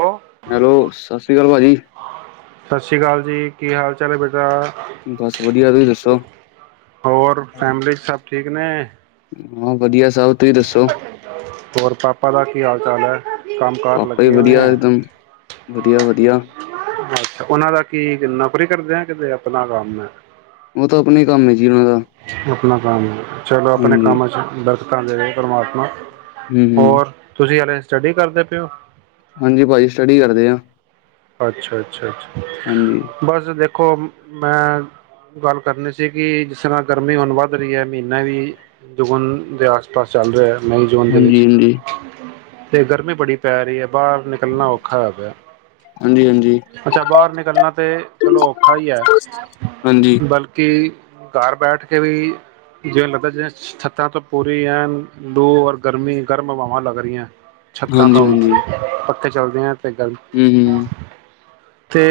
Hello hello ਸਤਿ ਸ੍ਰੀ ਅਕਾਲ।। ਭਾਜੀੀ। ਸਤਿ ਸ਼੍ਰੀ ਅਕਾਲ ਜੀ।। ਕੀ ਹਾਲ ਚਾਲ ਹੈ ਬੇਟਾ? ਬਸ ਵਧੀਆ ਤੁਸੀਂ ਦੱਸੋ ਹੋਰ ਫੈਮਲੀ ਚ ਸਭ ਠੀਕ ਨੇ। ਹਾਂ ਵਧੀਆ। ਸਭ ਤੁਸੀਂ ਦੱਸੋ ਹੋਰ ਪਾਪਾ ਦਾ ਕੀ ਹਾਲ ਚਾਲ ਹੈ। ਕੰਮ ਕਾਰ ਪਾਪਾ ਹੀ ਲੱਗੇ ਹੋਏ ਵਧੀਆ ਹੈ ਇੱਕਦਮ। ਵਧੀਆ ਵਧੀਆ। ਅੱਛਾ ਉਹਨਾਂ ਦਾ ਕੀ ਨੌਕਰੀ ਕਰਦੇ ਆ ਕਿਤੇ ਆਪਣਾ ਕੰਮ ਹੈ? ਉਹ ਤਾਂ ਆਪਣੇ ਕੰਮ ਹੈ ਜੀ ਉਹਨਾਂ ਦਾ ਆਪਣਾ ਕੰਮ ਚਲੋ ਆਪਣੇ ਹਾਂਜੀ ਕੰਮਚ ਤਾਂ ਜੇ ਉਹ ਪਰਮਾਤਮਾ। ਹੂੰ ਹੂੰ ਹੋਰ ਤੁਸੀਂ [unintelligible] ਸਟੱਡੀ ਕਰਦੇ ਪਏਓ? ਹਾਂਜੀ ਭਾਜੀ ਸਟੱਡੀ ਕਰਦੇ ਆ। ਅੱਛਾ ਅ ਹਾਂਜੀ ਬਸ ਦੇਖੋ ਦੇਖੋ ਮੈਂ ਗੱਲ ਕਰਨੀ ਸੀ ਕਿ ਜਿਸ ਤਰ੍ਹਾਂ ਗਰਮੀ ਹੁਣ ਵੱਧ ਰਹੀ ਹੈ ਮਹੀਨਾ ਵੀ। [unintelligible] ਪਾਸ ਚਲ ਰਿਹਾ ਹੈ ਮਈ ਜੂਨ ਦੇ ਹਾਂਜੀ ਵਿੱਚ ਹਾਂਜੀ ਤੇ ਗਰਮੀ ਬੜੀ ਪੈ ਰਹੀ ਹੈ ਬਾਹਰ ਨਿਕਲਣਾ ਔਖਾ ਹੋਨਾ ਪਾਇਆ ਹਾਂਜੀ ਹਾਂਜੀ ਅੱਛਾ ਬਾਹਰ ਨਿਕਲਣਾ ਤੇ ਚਲੋ ਔਖਾ ਹੀ ਹੈ ਹਾਂਜੀ ਬਲਕਿ ਘਰ ਬੈਠ ਕੇ ਵੀ ਜਿ ਲੱਗਦਾ ਜਿਵੇ ਛੱਤਾਂ ਤੋਂ ਪੂਰੀ ਐ ਲੂ ਔਰ ਗਰਮੀ ਗਰਮ ਹਵਾਵਾਂ ਲੱਗ ਰਹੀਆਂ ਛੱਤਾਂ ਹਾਂਜੀ ਤੋਂ ਹਾਂਜੀ ਔਕੇ ਚੱਲਦੇ ਹਾਂ। ਏ ਗੱਲ ਹੀ ਹੀ ਤੇ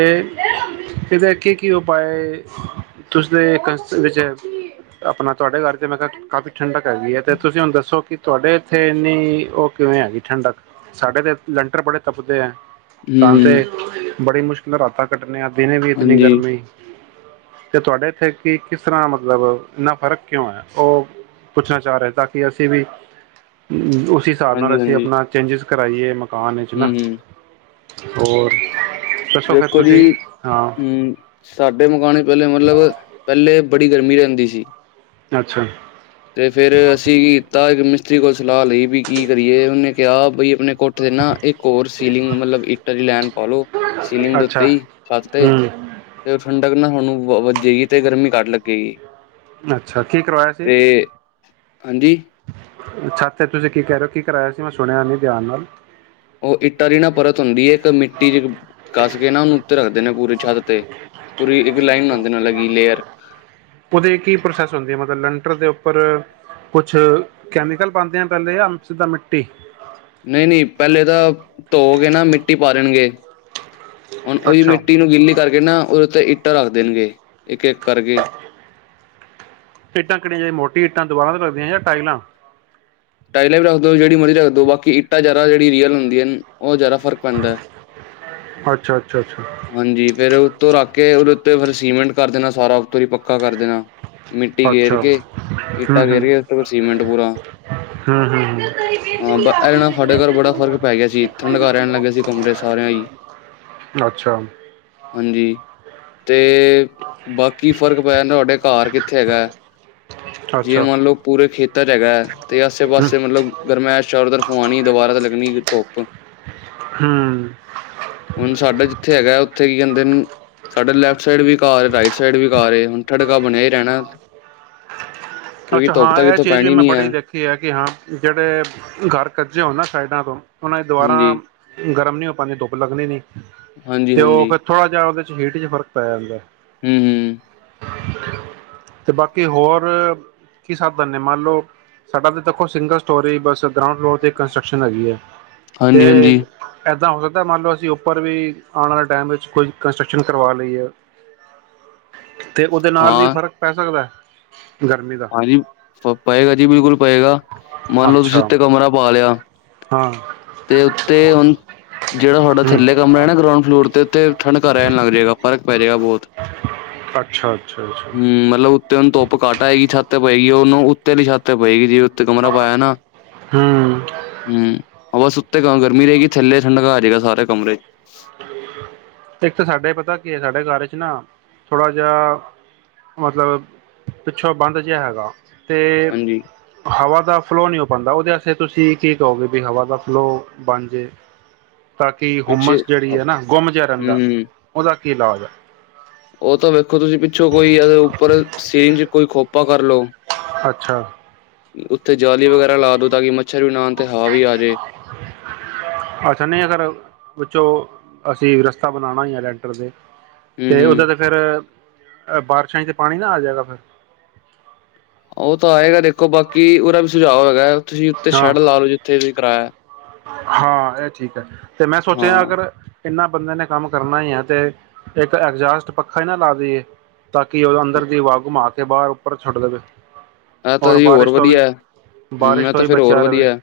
ਇਹਦੇ ਕੀ ਕੀ ਉਪਾਅ ਤੁਸੀਦੇ ਵਿੱਚ ਆਪਣਾ, ਤੁਹਾਡੇ ਘਰ ਤੇ ਮੈਂ ਕਿਹਾ ਕਾਫ਼ੀ ਠੰਡਕ ਹੈਗੀ ਹੈ ਤੇ ਤੁਸੀਂ ਹੁਣ ਦੱਸੋ ਕਿ ਤੁਹਾਡੇ ਇੱਥੇ ਇੰਨੀ ਉਹ ਕਿਵੇਂ ਹੈਗੀ ਠੰਡਕ, ਸਾਡੇ ਤੇ ਲੰਟਰ ਬੜੇ ਤਪਦੇ ਹੈ। ਹੂੰ ਹੂੰ [unintelligible] ਬੜੀ ਮੁਸ਼ਕਿਲ ਨਾਲ ਰਾਤਾਂ ਕੱਟ ਨੇ ਆ ਦਿਨੇ ਵੀ ਇਤਨੀ ਹਾਂਜੀ ਗਰਮੀ। ਤੇ ਤੁਹਾਡੇ ਇੱਥੇ ਕਿ ਕਿਸ ਤਰ੍ਹਾਂ ਮਤਲਬ ਇੰਨਾ ਫ਼ਰਕ ਕਿਉਂ ਹੈ, ਉਹ ਪੁੱਛਣਾ ਚਾਹ ਰਹੇ ਤਾਂ ਕਿ ਅਸੀਂ ਵੀ। ਉਸ ਹਿਸਾਬ ਨਾਲ ਹਾਂਜੀ ਅਸੀਂ ਹਾਂਜੀ ਆਪਣਾ ਚੇਂਜਿਸ ਕਰਾਈਏ ਮ ਕਾਨ ਵਿਚ ਹੂੰ ਨਾ। ਹੂੰ ਹੋਰ। ਦੱਸੋ ਫਿਰ ਵੇਖੋ ਜੀ ਤੁਸੀਂ ਹਾਂ ਹੂ, ਸਾਡੇ ਮਕਾਣੇ ਪਹਿਲੇ ਮਤਲਬ ਪਹਿਲੇ ਬੜੀ ਗਰਮੀ ਰਹਿੰਦੀ ਸੀ। ਅੱਛਾ-ਅੱਛਾ। ਤੇ ਫੇਰ ਅਸੀਂ ਕੀ ਕੀਤਾ ਕਿਸੀ ਕੋਲ ਸਲਾਹ ਲਈ ਵੀ ਕੀ ਕਰੀਏ, ਉਹਨੇ ਕਿਹਾ ਬਈ ਆਪਣੇ ਕੋਟ ਤੇ ਨਾ ਇੱਕ ਹੋਰ ਸੀਲਿੰਗ, ਮਤਲਬ ਹੀਟਰ ਦੀ ਲੈਣ ਪਾਾਲਓ, ਸੀਲਿੰਗ ਦੇ ਅੱਛਾ ਉੱਤੇ ਹੀ ਛਲ ਤੇ ਹੂੰ ਉਹ ਠੰਡਕ ਨਾ। ਔਨੂੰ ਵੱਜੇਗੀ, ਤੇ ਗਰਮੀ ਘੱਟ ਲੱਗੇਗੀ। ਅੱਛਾ ਕੀ ਕਰਵਾਇਆ ਸੀ। ਤੇ ਹਾਂਜੀ। ਛਾਤ ਤੇ ਤੁਸੀਂ ਕੀ ਕਹਿ ਰਹੇ ਹੋ ਕੀ ਕਰਾਇਆ ਸੀ, ਮੈਂ ਸੁਣਿਆ ਨਹੀਂ ਧਿਆਨ ਨਾਲ। ਉਹ ਇੱਟਾਂ ਦੀ ਨਾ ਪਰਤ ਹੁੰਦੀ ਹੈ ਇੱਕ ਮਿੱਟੀ ਚ ਕੱਸ ਕੇ ਨਾ ਉਹਨੂੰ ਉੱਤੇ ਰੱਖਦੇ ਨੇ ਪੂਰੀ ਛੱਤ ਤੇ, ਪੂਰੀ ਇੱਕ ਲਾਈਨ ਬਣਾਦੇ ਨੇ ਇਕ ਲੇਅਰ। ਉਹਦੇ ਕੀ ਪ੍ਰੋਸੈਸ ਹੁੰਦੀ ਹੈ, ਮਤਲਬ ਲੰਟਰ ਦੇ ਉੱਪਰ ਕੁਛ ਕੈਮੀਕਲ ਨਹੀਂ ਨਹੀਂ ਪਹਿਲੇ ਤਾਂ ਤੇ ਨਾ ਮਿੱਟੀ ਪਾ ਦੇਣਗੇ ਹੁਣ ਉਹੀ ਅੱਛਾ ਮਿੱਟੀ ਨੂੰ ਗਿੱਲੀ ਕਰਕੇ ਨਾ ਓਦੇ ਇੱਟ ਇੱਟਾਂ ਰੱਖ ਦੇਣ ਗ ਇੱਕ-ਇੱਕ ਕਰ ਕੇ। ਇੱਟਾਂ ਕਿਹੜੀਆਂ ਜੜੀਆਂ ਮੋਟੀ ਇੱਟਾਂ ਦੀਵਾਰਾਂ ਚ ਲੱਗਦੀਆਂ, ਜਾਂ ਟਾਈਲਾਂ ਟਾਈਲਾਂ ਵੀ ਰੱਖ ਦੋ ਜਿਹੜੀ ਮਰਜ਼ੀ ਰੱਖ ਦੋ ਬਾਕੀ ਇੱਟਾਂ ਜ਼ਿਆਦਾ ਜਿਹੜੀ ਰੀਅਲ ਹੁੰਦੀ ਨੇ। ਉਹ ਜ਼ਿਆਦਾ ਫ਼ਰਕ ਪੈਂਦਾ, ਅੱਛਾ ਅੱਛਾ ਅੱਛਾ ਹਾਂਜੀ, ਫੇਰ ਉਤੋਂ ਰੱਖ ਕੇ ਓਦੇ ਉੱਤੇ ਉ ਫਿਰ ਸੀਮੈਂਟ ਕਰ ਦੇਣਾ ਸਾਰਾ ਉਤ ਹੀ ਪੱਕਾ ਕਰ ਦੇਣਾ। ਮਿੱਟੀ ਗੇਰ ਅੱਛਾ ਕੇ, ਹੂੰ ਈਟਾਂ ਗੇਰ ਕੇ, ਓਦੇ ਉੱਪਰੋਂ ਸੀਮੈਂਟ ਪੂਰਾ। ਹਾਂ ਬ ਇਹਦੇ ਨਾਲ ਸਾਡੇ ਘਰ ਬੜਾ ਫ਼ਰਕ ਹੂ ਪੈ ਗਿਆ ਸੀ ਠੰਡਕਾ ਰਹਿਣ ਲੱਗੇ ਸੀ ਕਮਰੇ ਸਾਰਿਆਂ ਹੀ ਹੂ। ਹਾਂਜੀ ਤੇ ਅੱਛਾ। ਬਾਕੀ ਫਰਕ ਪਿਆ ਤੁਹਾਡੇ ਘਰ ਕਿੱਥੇ ਹੈਗਾ ਜੇ ਅੱਛਾ ਮੰਨਲਓ ਪੂਰੇ ਖੇਤ ਤਰ ਹੈਗਾ। ਤੇ ਆਸੇ ਹੂੰ ਪਾਸੇ ਮਤਲਬ ਗਰਮੈਸ਼ ਚਾਰੋ ਤਰਫ ਫਉਣੀ ਦੁਬਾਰਾ ਤੇ ਲੱਗਣੀ ਧੁੱਪ। ਹੂੰ ਹੁਣ ਸਾਡਾ ਜਿੱਥੇ ਹੈਗਾ ਉੱਥੇ ਕੀ ਕਹਦੇ ਨੇ ਸਾਡੇ ਲੈਫ ਲਫ ਸਾਈਡ ਵੀ ਘਾਰ ਰਾਈਟ ਸਾਈਡ ਵੀ ਘਾਰ ਰਹੇ ਹੁਣ ਬਣਿਆ ਹੀ ਰਹਿਣਾ। ਕਿਉਂਕਿ ਧੁੱਪ ਤ ਕਿੱਥੋਂ ਪੈਣੀ ਨੀ ਹੈ। ਕੀ ਹੈ ਕਿ ਹਾਂ ਜਿਹੜੇ ਘਰ ਕੱਜੇ ਹੋ ਨਾ ਸਾਈਡਾਂ ਤੋਂ ਉਹਨਾਂ ਨੇ ਦੁਬਾਰਾ ਹਾਂਜੀ, ਗਰ ਉਹ ਨੀ ਹੋ ਪਾਂਦੀ ਧੁੱਪ ਲੱਗਣੀ ਨਹੀਂ। ਹਾਂਜੀ, ਹਾਂਜੀ ਤੇ ਉਹ ਫਿਰ ਹੂੰ, ਥੋੜਾ ਜਿਹਾ ਉਹਦੇ ਹੀਟ ਚ ਫਰਕ ਪੈ ਜਾਂਦਾ। ਹਮ-ਹਮ ਤੇ ਬਾਕੀ ਹੋਰ ਕੀ ਸਾਬ ਬੰਨੇ ਮੰਨ ਲਓ ਸਾਡਾ ਤੇ ਦੇਖੋ ਸਿੰਗਲ ਸਟੋਰੇ ਬਸ ਗਰਾਊਂਡ ਫਲੋਰ ਤੇ ਕੰਸਟਰਕਸ਼ਨ ਹੈਗੀ ਹੈ ਹਾਂਜੀ, ਤੇ ਹਾਂਜੀ ਇੱਦਾਂ ਹੋ ਸਕਦਾ ਮੰਨ ਲਓ ਅਸੀਂ ਉੱਪਰ ਵੀ ਆਉਣ ਵਾਲੇ ਟਾਈਮ ਵਿੱਚ ਕੋਈ ਕੰਸਟਰਕਸ਼ਨ ਕਰਵਾ ਲਈਏ। ਤੇ ਉਹਦੇ ਨਾਲ ਵੀ ਹਾਂ, ਫ਼ਰਕ ਪੈ ਸਕਦਾ ਹੈ। ਗਰਮੀ ਦਾ ਹਾਂਜੀ ਫਰਕ ਪਏਗਾ ਜੀ ਬਿਲਕੁਲ ਪਏਗਾ। ਮੰਨ ਲਓ ਤੁਸੀਂ ਅੱਛਾ ਉੱਥੇ ਕਮਰਾ ਪਾ ਲਿਆ ਹਾਂ ਤੇ ਉੱਤੇ ਹੁਣ ਜਿਹੜਾ ਤੁਹਾਡਾ ਹਮ ਥੱਲੇ ਕਮਰਾ ਹੈ ਨਾ ਗਰਾਉਂਡ ਫਲੋਰ ਤੇ ਉੱਥੇ ਠੰਡਕ ਰਹਿਣ ਲੱਗ ਜਾਏਗਾ ਫਰਕ ਪੈ ਜਾਏਗਾ ਬਹੁਤ ਅੱਛਾ ਅੱਛਾ ਅੱਛਾ ਹਮ ਮਤਲਬ ਉੱਤੇ ਉਹਨੂੰ ਧੁੱਪ ਕੱਟ। ਪਏਗੀ ਛੱਤ ਪਏਗੀ ਉਹ ਉੱਤੇ ਲਈ ਛਾਤ ਤੇ ਪਏਗੀ ਜੀ। ਕਮਰਾ ਪਾਇਆ ਨਾ ਹਮ ਹਮ ਹਾਂ [unintelligible] ਉੱਤੇ ਗਰਮੀ ਰਹੇ ਗੀ ਥੱਲੇ ਠੰਡਕਾ ਆ ਜਾਏਗਾ ਸਾਰੇ ਕਮਰੇ। ਕਿ ਸਾਡੇ ਘਰ ਚ ਨਾ ਥੋੜਾ ਜਿਹਾ ਮਤਲਬ ਪਿੱਛੋਂ ਬੰਦ ਜਿਹਾ ਹੈਗਾ। ਤੇ ਹਾਂਜੀ। ਹਵਾ ਦਾ ਫਲੋਅ ਨਹੀਂ ਹੋ ਪਾਉਂਦਾ ਉਹਦੇ ਆਸੇ ਤੁਸੀਂ ਕੀ ਕਹੋਗੇ ਵੀ ਹਵਾ ਦਾ ਫਲੋ ਬਣ ਜੇ। ਤਾਂ ਕਿ ਪਿੱਛੇ ਹੁਮਸ ਜਿਹੜੀ ਹੈ ਨਾ ਗੁੰਮ ਜਿਹਾ ਰਹਿੰਦਾ ਹੂੰ, ਉਹਦਾ ਕੀ ਲਾਜ ਹੈ। ਉਹ ਤਾਂ ਵੇਖੋ ਤੁਸੀਂ ਪਿੱਛੋਂ ਕੋਈ ਇਹਦੇ ਉੱਪਰ ਸੀਨ ਚ ਕੋਈ ਖੋਪ ਕਰ ਲਓ। ਅੱਛਾ ਉੱਥੇ ਜਾਲੀ ਵਗੈਰਾ ਲਾ ਦਿਉ ਤਾਂ ਕਿ ਮੱਛਰ ਵੀ ਨਾਉਣ ਤੇ ਹਵਾ ਵੀ ਆ ਜਾਵੇ। ਅੱਛਾ ਨਹੀਂ ਅਗਰ ਵਿੱਚੋਂ ਅਸੀਂ ਰਸਤਾ ਬਣਾਉਣਾ ਹੀ ਆ ਲੈਂਟਰ ਦੇ। ਤੇ ਓਦਾਂ ਹੂੰ-ਹੂੰ। ਤਾਂ ਫਿਰ। ਅ ਬਾਰਿਸ਼ਾਂ ਹੀ ਤੇ ਪਾਣੀ ਨਾ ਆ ਜਾਏਗਾ ਫਿਰ। ਉਹ ਤਾਂ ਆਏਗਾ ਦੇਖੋ ਬਾਕੀ ਉਹਦਾ ਵੀ ਸੁਝਾਅ ਹੈਗਾ। ਤੁਸੀਂ ਉੱਥੇ ਹਾਂ ਸ਼ੈੱਡ ਲਾ ਲੋਓ ਜਿੱਥੇ ਵੀ ਕਰਾਇਆ। ਹਾਂ ਇਹ ਠੀਕ ਹੈ, ਤੇ ਮੈਂ ਸੋਚਿਆਿ ਆ ਹਾਂ, ਅਗਰ ਇਹਨਾਂ ਬੰਦਿਆਂ ਨੇ ਕੰਮ ਕਰਨਾ ਹੀ ਹੈ ਤੇ ਇੱਕ ਐਗਜਾਸਟ ਪੱਖਾ ਹੀ ਨਾ ਲਾ ਦੇਏ, ਤਾਂ ਕਿ ਉਹ ਅੰਦਰ ਦੀ ਹਵਾ ਘੁਮਾ ਕੇ ਬਾਹਰ ਉੱਪਰ ਛੱਡ ਦੇਵੇ। ਆਹ ਤਾਂ ਔਰ ਜੀ ਹੋਰ ਬਾਰਿਸ਼ ਤੋਂ ਵੀ ਵਧੀਆ ਹਮ ਆ ਬਾਰਿਸ਼ ਤੋਂ ਤੇ ਵੀ ਫਿਰ ਹੋਰ ਬਚਿਆ ਰਹੇ ਵਧੀਆ।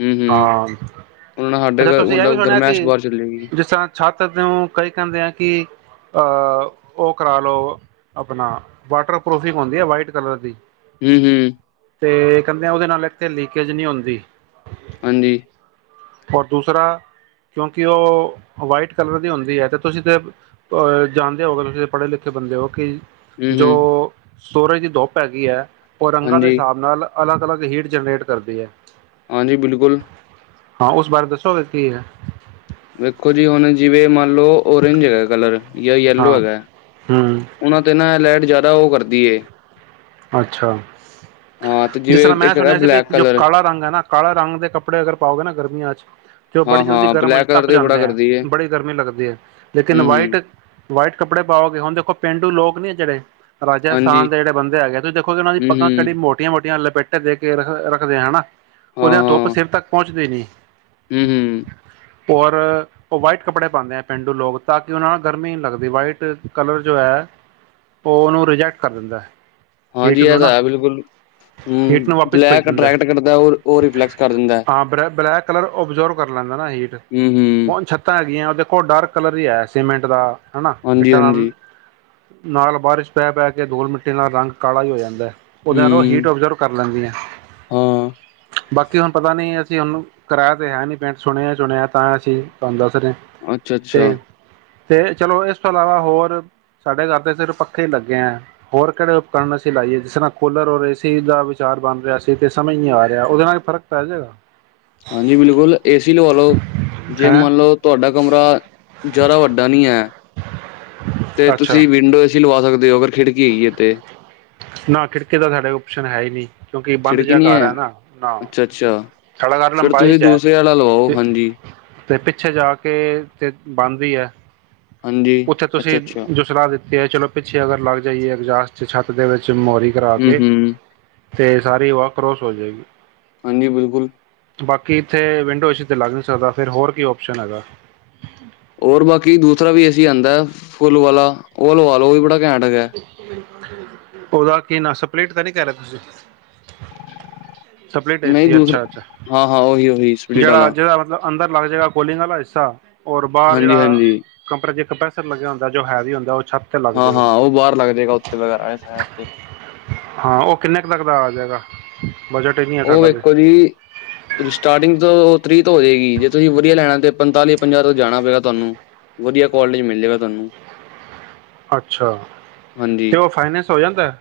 ਹਮ ਹਮ, ਹਾਂ ਅੱਛਾ,, ਤੁਸੀਂ ਇਹ ਵੀ ਸੁਣਿਆ ਕਿ ਚਲੇਗੀ ਜਿਸ ਤਰ੍ਹਾਂ ਛੱਤ ਨੂੰ ਕਈ ਕਹਿੰਦੇ ਆ ਕਿ ਅਹ ਉਹ ਕਰਾ ਲਉ ਆਪਣਾ ਵਾਟਰਪ੍ਰੂਫ਼ਿੰਗ ਹੁੰਦੀ ਹੈ ਵਾਈਟ ਕਲਰ ਦੀ। ਹਮ ਹਮ, ਤੇ ਕਹਿੰਦੇ ਉਹਦੇ ਨਾਲ ਇੱਥੇ ਲੀਕੇਜ ਨਹੀਂ ਹੁੰਦੀ, ਹਾਂਜੀ। ਔਰ ਦੂਸਰਾ ਕਿਉਂਕਿ ਉਹ ਵਾਈਟ ਕਲਰ ਦੀ ਹੁੰਦੀ ਹੈ, ਤੇ ਤੁਸੀਂ ਤਾਂ ਅ ਜਾਣਦੇ ਹੋਗੇ ਤੁਸੀਂ ਪੜ੍ਹੇ ਲਿਖੇ ਬੰਦੇ ਹੋ ਕਿ ਜੋ ਹੂੰ-ਹੂੰ। ਸੂਰਜ ਦੀ ਧੁੱਪ ਹੈਗੀ ਹੈ। ਓਹ ਰੰਗਾ ਦੇ ਹਾਂਜੀ, ਹਿਸਾਬ ਨਾਲ ਅਲੱਗ ਅਲੱਗ ਹੀਟ ਜਨਰੇਟ ਕਰਦੀ ਹੈ। ਹਾਂਜੀ ਬਿਲਕੁਲ। ਹਾਂ ਉਸ ਬਾਰੇ ਦੱਸੋਗੇ ਕੀ ਹੈ? ਵੇਖੋ ਜੀ ਹੁਣ ਜਿਵੇਂ ਮੰਨ ਲਓ ਓਰੇਂਜ ਹੈਗਾ ਕਲਰ ਜਾਂ ਯੇਲੋ ਹਾਂ ਹੈਗਾ ਹਮ ਉਹਨਾਂ ਤੇ ਨਾ ਲਾਈਟ ਜ਼ਿਆਦਾ ਉਹ ਕਰਦੀ। ਅੱਛਾ ਹਾਂ ਤੇ ਜਿਸ ਜਿਵੇਂ ਤਰ੍ਹਾਂ ਮੈਂ ਇੱਕ ਹੈਗਾ ਸੁਣਿਆ ਸੀ ਵੀ ਬਲੈਕ ਜੋ ਕਲਰ ਕਾਲਾ ਰੰਗ ਹੈ ਨਾ ਕਾਲਾ ਰੰਗ ਦੇ ਕੱਪੜੇ ਅਗਰ ਪਾਓਗੇ ਨਾ ਗਰਮੀਆਂ ਚ ਜੋ ਬੜੀ ਜਲਦੀ ਹਾਂ-ਹਾਂ ਗਰਮ ਹੋ ਜਾ ਬਲੈਕ ਕਲਰ ਤੱਪ ਤੇ ਬੜਾ ਜਾਂਦੇ ਹੈ ਕਰਦੀ ਏ ਬੜੀ ਗਰਮੀ ਲੱਗਦੀ ਹੈ ਲੇਕਿਨ ਹੂੰ-ਹੂੰ ਵਾਈਟ ਵਾਈਟ ਕੱਪੜੇ ਪਾਓਗੇ ਹੁਣ ਦੇਖੋ ਪੇਂਡੂ ਲੋਕ [unintelligible] ਹਾਂਜੀ ਰਾਜਸਥਾਨ ਦੇ ਜਿਹੜੇ ਬੰਦੇ ਹੈਗੇ ਨੇ ਤੁਸੀ ਦੇਖੋ ਕਿ ਉਹ ਦੀਆ ਪੱਗਾਂ ਕਿੱਡੀ ਹੂੰ-ਹੂੰ ਮੋਟੀਆਂ ਮੋਟੀਆਂ [unintelligible] ਦੇ ਕੇ ਰੱਖ ਰੱਖਦੇ ਹਨਾ ਉਹਦੇ ਨਾਲ ਧੁੱਪ ਸਿਰ ਤੱਕ ਪਹੁੰਚਦੀ ਨੀ। ਹਮ ਹਮ। ਔਰ ਉਹ ਵਾਈਟ ਕੱਪੜੇ ਪਾਉਂਦੇ ਹੈ ਪੇਂਡੂ ਲੋਕ ਤਾਂ ਕਿ ਉਹਨਾਂ ਨਾਲ ਗਰਮੀ ਨਹੀਂ ਲੱਗਦੀ ਵਾਈਟ ਕਲਰ ਜੋ ਹੈ ਉਹ ਉਹਨੂੰ ਰਿਜੈਕਟ ਕਰ ਦਿੰਦਾ। ਹਾਂਜੀ ਹੀਟ ਇਹ ਨੂੰ ਤਾਂ ਨਾ ਹੈ ਬਿਲਕੁਲ ਹਮ ਹੀਟ ਨੂੰ ਵਾਪਿਸ ਭੇਜ ਬਲੈਕ ਦਿੰਦਾ ਹੈ। ਅਟਰੈਕਟ ਕਰਦਾ। ਉਹ ਉਹ ਰਿਫਲੈਕਸ ਕਰ ਦਿੰਦਾ ਹੈ ਹਾਂ ਬਲੈ ਬਲੈਕ ਕਲਰ ਓਬਜ਼ਰਵ ਕਰ ਲੈਂਦਾ ਨਾ ਹੀਟ ਹਮ ਹਮ ਹੁਣ ਛੱਤਾਂ ਹੈਗੀਆਂ ਉਹ ਦੇਖੋ ਡਾਰਕ ਕਲਰ ਹੀ ਹੈ ਸੀਮੈਂਟ ਦਾ ਹਨਾ ਇੱਟਾ ਆਮ ਹਾਂਜੀ-ਹਾਂਜੀ ਨਾਲ ਬਾਰਿਸ਼ ਪੈ ਪੈ ਕੇ ਦੁਲ ਮਿੱਟੀ ਨਾਲ ਰੰਗ। ਕਾਲਾਹੀ ਹੋ ਜਾਂਦਾ‌। ਉਹਦੇ ਨਾਲ ਉਹ ਹੂੰ ਹੀਟ ਓਬਜ਼ਰਵ ਕਰ ਲੈਂਦੀਆਂ। ਹਾਂ। ਬਾਕੀ ਹੁਣ ਪਤਾ ਨੀ ਅਸੀਂ ਹੁਣੂੰ ਕਿਰਾਆ ਤੇ ਹੈ ਨੀ ਪੈਂਟ ਸੁਣਿਆ ਸੁਣਿਆ ਤਾਂ ਅਸੀਂ ਤੁਹਾਨੂੰ ਦੱਸ। ਅੱਛਾ-ਅੱਛਾ ਤੇ ਤੇ ਚਲੋ ਇਸ ਤੋਂ ਇਲਾਵਾ ਹੋਰ ਸਾਡੇ ਘਰ ਦੇ ਸਿਰ ਪੱਖੇ ਹੀ ਲੱਗੇ ਹੈ ਹੋਰ ਕਿਹੜੇ ਕ ਅਸੀਂ ਲਾਈਏ ਜਿਸ ਤਰ੍ਹਾਂ ਕੂਲਰ ਔਰ ਏਸੀ ਦਾ ਵਿਚਾਰ ਬਣ ਰਿਹਾ ਸੀ ਤੇ ਸਮਝ ਹੀ ਨਹੀਂ ਆ ਰਿਹਾ ਉਹਦੇ ਨਾਲ ਫਰਕ ਪੈ ਜਾਏਗਾ। ਹਾਂਜੀ ਬਿਲਕੁਲ ਏਸੀ ਲਵਾ ਲਓ ਜੇ ਹੈਂ ਮੰਨ ਲਓ ਤੁਹਾਡਾ ਕਮਰਾ ਜ਼ਿਆਦਾ ਵੱਡਾ ਨਹੀਂ ਹੈ। ਤੇ ਅੱਛਾ ਤੁਸੀਂ ਵਿੰਡੋ ਏ ਸੀ ਲਵਾ ਲੋ। ਪਾ ਸਕਦੇ ਹੋਓ ਵਰ। ਖਿੜਕੀ ਹੈਗੀ ਏ ਤੇ। ਨਾ ਖਿੜਕੇ ਦਾ ਸਾਡੇ ਕੋ ਓਪਸ਼ਨ ਹੈ ਹੀ ਨਹੀਂ। ਕਿਉਂਕਿ ਬੰਦ ਖਿੜਕੀ ਜਿਹਾ ਨੀ ਘਰ ਹੈ ਨਾ ਨਾ ਅੱਛਾ ਅੱਛਾ ਸਾਡਾ ਘਰ ਫਿਰ ਲੰਬਾਈ ਤੁਸੀਂ ਚ ਹੈ ਦੂਸਰੇ ਵਾਲਾ ਲਵਾਓ ਤੇ ਹਾਂਜੀ ਤੇ ਪਿੱਛੇ ਜਾ ਕੇ ਤੇ ਬੰਦ ਹੀ ਹੈ। ਹਾਂਜੀ ਉੱਥੇ ਅੱਛਾ ਤੁਸੀਂ ਅੱਛਾ ਜੋ ਸਲਾਹ ਦਿੱਤੀ ਹੈ ਚਲੋ ਪਿੱਛੇ ਅਗਰ ਲੱਗ ਜਾਈਏ। ਛਤ ਦੇ ਵਿਚ ਚ ਮੋਰੀ ਕਰਾ ਹਮ ਕੇ ਹਮ ਤੇ ਸਾਰੀ ਵਾਹ ਕਰੋਸ ਹੋ ਜਾਏਗੀ। ਨੀ ਬਿਲਕੁਲ।। ਬਾਕੀ ਇੱਥੇ ਵਿੰਡੋ ਏ ਸੀ 'ਤੇ ਲੱਗ ਨਹੀਂ ਸਕਦਾ ਫਿਰ ਹੋਰ ਕੀ ਓਸ਼ਨ ਹੈਗਾ। ਹੋਰ ਬਾਕੀ ਦੂਸਰਾ ਵੀ‌ ਏ ਸੀ ਆਉਂਦਾ ਫੁੱਲ। ਵਾਲਾ ਉਹ ਲਵਾ ਲੌ ਉਹ ਵੀ ਬੜਾ ਘੈਂਟ ਹੈਗਾ ਹ ਉਹਦਾ ਕੀ ਨਾਂ ਸਪਲੇਿਟ ਤਾਂ ਨਹੀਂ ਕਹ ਰਹੇ ਤੁਸੀ। ਸਪਲਾਈਟ ਨਹੀਂ ਏਸੀ ਅੱਛਾ ਦੂਸਰਾ ਅੱਛਾ ਹਾਂ ਹਾਂ ਉਹੀ ਉਹੀ ਸਪਲਿਟ ਜਿਹੜਾ ਵਾਲਾ ਮਤਲਬ ਅੰਦਰ। ਜੇਹਰਾ ਕੋਲਿੰਗ ਵਾਲਾ ਹਿੱਸਾ ਔਰ ਬਾਹਰ ਹਾਂਜੀ ਜਿਹੜਾ ਹਾਂਜੀ ਕੰਪ ਕੰਪ੍ਰੇਸਰ ਲੱਗਿਆ ਹੁੰਦਾ ਜੋ ਹੈਵੀ ਹੁੰਦਾ ਐ ਛੱਤ ਤੇ ਲੱਗ ਹਾਂ ਜਾਏਗਾ ਹਾਂ ਉਹ ਬਾਹਰ ਲੱਗ ਜਾਏਗਾ ਉੱਥੇ ਵਗੈਰਾ ਇਹ ਸਾਈਡ ਤੇ ਹਾਂ। ਉਹ ਕਿੰਨੇ ਕੁ ਤੱਕ ਦਾ ਆ ਜਾਵੇਗਾ? ਉਹ ਵੇਖੋ ਜੀ ਸਟਾਰਟਿੰਗ ਤੋਂ ਤੀਹ ਤੋਂ ਹੋ ਜਾਏਗੀ ਜੇ ਤੁਸੀਂ ਵਧੀਆ ਲੈਣਾ ਤੇ ਪੰਤਾਲੀ ਪੰਜਾਹ ਤੋਂ ਜਾਣਾ ਪਏਗਾ ਤੁਹਾਨੂੰ ਵਧੀਆ ਕੋਾਲਜ ਮਿਲ ਜਾਏਗਾ ਤੁਹਾਨੂੰ ਅੱਛਾ। ਤੇ ਹਾਂਜੀ ਉਹ ਫਾਈਨਸ ਹੋ ਜਾਂਦਾ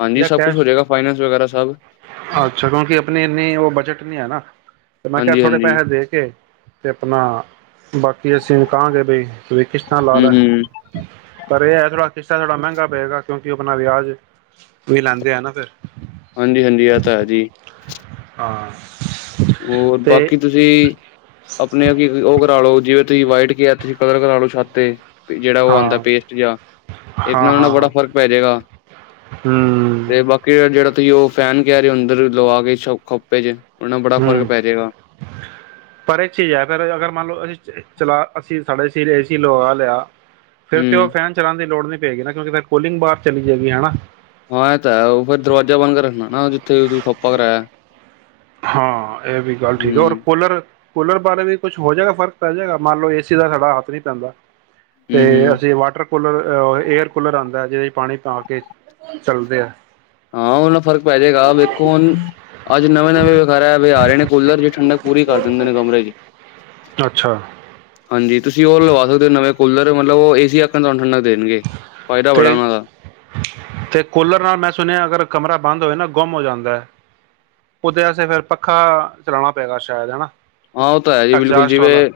ਹਾਂਜੀ ਜਾਂ ਸਭ ਕੁਛ ਹੋ ਕੈਸ਼ ਜਾਏਗਾ ਫਾਈਨੈਂਸ ਵਗੈਰਾ ਸਭ ਅ ਅੱਛਾ ਕਿਉਂਕਿ ਆਪਣੇ ਇੰਨਨੀ ਉਹ ਬਜਟ ਨਹੀਂ ਹੈ ਨਾ। ਤੇ ਮੈਂ ਕਿਹਾ ਹਾਂਜੀ ਥੋੜ੍ਹੇ ਹਾਂਜੀ ਪੈਸੇ ਦੇ ਕੇ ਤੇ ਆਪਣਾ ਬਾਕੀ ਅਸੀਂ ਨ ਕਾਂਗੇ ਬਈ, ਵੀ ਕਿਸਤਾਂ ਲਾ ਹੂੰ ਲੈ ਹੂੰ ਪਰ ਇਹ ਹੈ ਥੋੜਾ ਕਿਸ਼ਤਾ ਥੋੜਾ ਮਹਿੰਗਾ ਪਏਗਾ ਕਿਉਂਕਿ ਆਪਣਾ ਵਿਆਜ ਵੀ ਲੈਂਦੇ ਆ ਨਾ ਫਿਰ ਹਾਂਜੀ ਹਾਂਜੀ ਆ ਤਾਂ ਆ ਜੀ। ਹਾਂ, ਹੋਰ ਤੇ ਬਾਕੀ ਤੁਸੀਂ ਆਪਣੇ ਕੀ ਉਹ ਕਰਾਲਓ। ਜਿਵੇਂ ਤੁਸੀਂ ਵਾਈਟ ਕਿਹਾ ਤੁਸੀਂ ਕਲਰ ਕਰਾ ਲੋ ਛੱਤਤੇ। ਜਿਹੜਾ ਉਹ ਆਉਂਦਾ ਹਾਂ ਪੇਸਟ ਜਾਂ ਇੱਕ ਹਾਂ ਨਾਲ ਉਹ ਹਾਂ ਨਾਲ ਬੜਾ ਹਾਂ ਫ਼ਰਕ ਪੈ ਜਾਏਗਾ ਹੂੰ ਤੇ ਬਾਕੀ ਜਿਹੜਾ ਤੁਸੀਂ ਉਹ ਫੈਨ ਕ ਰ ਅੰਦਰ ਲਵਾ ਕੇ ਖੋਪੇ ਚ ਨਾਲ ਬੜਾ ਫ਼ਰਕ ਹੂੰ ਪੈ ਜਾਏਗਾ ਪਰ ਇਹ ਚੀਜ਼ ਹੈ ਫ ਅਗਰ ਮੰਨ ਲਓ ਅਸੀਂ ਚਲਾ ਅਸੀਂ ਸਾਡੇ ਸਿਰ ਏ ਸੀ ਲੋਕ ਆ ਲਿਆ ਤਾ ਫਿਰ ਤੇ ਉਹ ਹੂੰ ਫੈਨ ਚਲਾਉਣ ਦੀ ਲੋੜ ਨਹੀਂ। ਪੈ ਨਾ ਕਿਉਂਕਿ ਫ ਕੋਲਿੰਗ ਬਾਹਾਰ ਚਲੀ ਜਾਏਗੀ ਹਨਾ। ਹਾਂ ਇਹ ਤਾਂ ਹੈ ਫੇਰ ਦਰਵਾਜ਼ਾ ਬਣ ਕੇ ਰੱਖਣਾ ਨਾ ਜਿੱਥੇ ਤੁਸੀਂ ਖੋਪਾ ਕਰਾਇਆ। ਹਾਂ। ਇਹ ਵੀ ਗੱਲ ਠੀਕ ਹੂੰ ਹੈ ਔਰ ਕੂਲਰ ਕੂਲਰ ਬਾਰੇ ਵੀ ਕੁਛ ਹੋ ਜਾਏਗਾ ਫ਼ਰਕ ਪੈ ਜਾਗਾ ਮੰਨ ਲਓ ਏ ਸੀ ਦਾ ਸਾਡਾ ਹੱਥ ਨਹੀਂ ਪੈਂਦਾ। ਤੇ ਹੂੰ ਹੂੰ ਅਸੀਂ ਵਾਟਰ। ਕੂਲਰ ਏਅਰ ਕੂਲਰ ਆਉਂਦਾ ਜਿਹ ਪਾਣੀ ਪਾ ਕੇ ਚਲਦੇ ਐ। ਹਾਂ ਉਹ ਨਾਲ ਫਰਕ ਪੈ ਜਾਏਗਾ ਦੇਖੋ ਹੁਣ ਅੱਜ ਨਵੇਂ -ਨਵੇਂ ਖਰ ਵੀ ਆ ਰਹੇ ਨੇ ਕੂਲਰ ਜਿ ਠੰਡਕ ਪੂਰੀ ਕਰ ਦਿੰਦੇ ਨੇ ਕਮਰੇ ਚ ਅੱਛਾ। ਹਾਂਜੀ ਤੁਸੀਂ ਉਹ ਲਵਾ ਸਕਦੇ ਹੋ ਨਵੇਂ ਕੂਲਰ ਮਤਲਬ ਏ ਸੀ ਵਾਖਣ ਤੁਹਾਨੂੰ ਠੰਡਾ ਤੇ ਤੇ ਕੂਲਰ ਨਾਲ ਮੈਂ ਸੁਣਿਆ ਅਗਰ ਕਮਰਾ ਬੰਦ ਹੋਇਆ ਨਾ। ਗੁੰਮ ਹੋ ਜਾਂਦਾ ਹੈ ਉਹ ਓਦੇ ਵਸ ਫਿਰ ਪੱਖਾ ਚਲਾਉਣਾ ਪਏਗਾ ਸ਼ਾਇਦ ਹਨਾ। ਹਾਂ ਉਹ ਤਾਂ ਹੈ ਜੀ ਬਿਲਕੁਲ ਜਿਵੇਂ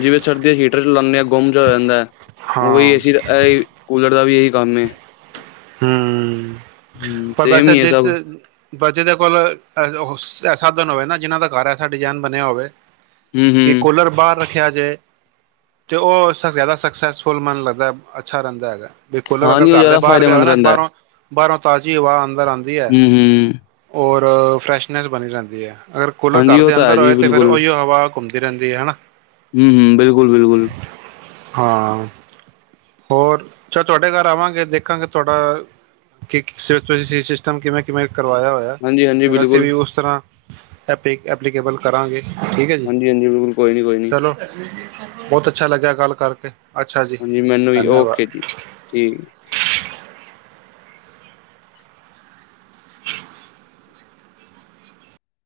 ਜਿਵੇਂ ਸਰਦੀਆਂ ਹੀਟਰ ਚਲਾਉਂਦੇ ਹਾਂ। ਗੁੰਮ ਚ ਹੋ ਜਾਂਦਾ ਹੈ ਉਹੀ ਹਾਂ ਏ ਸੀ ਦਾ ਕੂਲਰ ਦਾ ਵੀ ਇਹੀ [unintelligible] ਹਮ, ਹਮ ਪਰ ਸੇਮ ਵੈਸੇ ਹੀ ਹੈ ਜਿਸ ਸਭ [unintelligible] ਸਾਧਨ ਹੋਵੇ ਨਾ ਜਿਹਨਾਂ ਦਾ ਘਰ ਐਸਾ ਡਿਜ਼ਾਇਨ ਬਣਿਆ ਹੋਵੇ ਹਮ ਕਿ ਹਮ ਕੂਲਰ ਬਾਹਰ ਰੱਖਿਆ ਜੇ ਤੇ ਉਹ ਜ਼ਿਆਦਾ ਸਕਸੈਸਫੁਲ ਮਨ ਲੱਗਦਾ ਅੱਛਾ ਰਹਿੰਦਾ ਹੈਗਾ। ਵੀ ਖੋਲੋ ਹਾਂ ਅਗਰ ਨੀ ਉਹ ਘਰ ਦੇ ਜ਼ਿਆਦਾ ਬਾਹਰ ਪਿਆ ਹੋ ਫਾਇਦੇਮੰਦ ਨਾ ਰਹਿੰਦਾ ਬਾਹਰੋਂ ਬਾਹਰੋਂ ਤਾਜ਼ੀ ਹਵਾ ਅੰਦਰ ਆਉਂਦੀ ਹੈ। ਹਮ ਹਮ ਔਰ ਫਰੈਸ਼ਨੈਸ ਬਣੀ ਰਹਿੰਦੀ ਹੈ। ਅਗਰ ਕੂਲਰ ਹਾਂਜੀ ਘਰ ਉਹ ਦੇ ਹੈ ਅੰਦਰ ਜੀ ਹੋਏ ਤਾਂ ਫਿਰ ਬਿਲਕੁਲ ਉਹੀ ਹਵਾ ਘੁੰਮਦੀ ਰਹਿੰਦੀ ਆ ਹਨਾ। ਹਮ ਹਮ ਬਿਲਕੁਲ ਬਿਲਕੁਲ। ਹਾਂ ਹੋਰ ਚੱਲ ਤੁਹਾਡੇ ਘਰ ਆਵਾਂਗੇ ਦੇਖਾਂਗੇ ਤੁਹਾਡਾ ਕਿ ਸਿਰ ਸਹੀ ਸਿਸਟਮ ਕਿਵੇਂ ਕਿਵੇਂ ਕਰਵਾਇਆ ਹੋਇਆ ਹਾਂਜੀ ਹਾਂਜੀ ਫਿਰ ਅਸੀਂ ਬਿਲਕੁਲ ਵੀ ਉਸ ਤਰ੍ਹਾਂ ਐਪਿਕ ਐਪਲੀਕੇਬਲ ਕਰਾਂਗੇ। ਠੀਕ ਹੈ ਜੀ ਹਾਂਜੀ ਹਾਂਜੀ ਬਿਲਕੁਲ ਕੋਈ ਨੀ ਕੋਈ ਨੀ ਚਲੋ ਬਹੁਤ ਅ। ਅੱਛਾ ਲੱਗਿਆ ਗੱਲ ਕਰਕੇ। ਹਾਂਜੀ ਮੈਨੂੰ ਵੀ ਧੰਨਵਾਦ ਓਕੇ ਜੀ ਠੀਕ ਹੈ। [inaudible]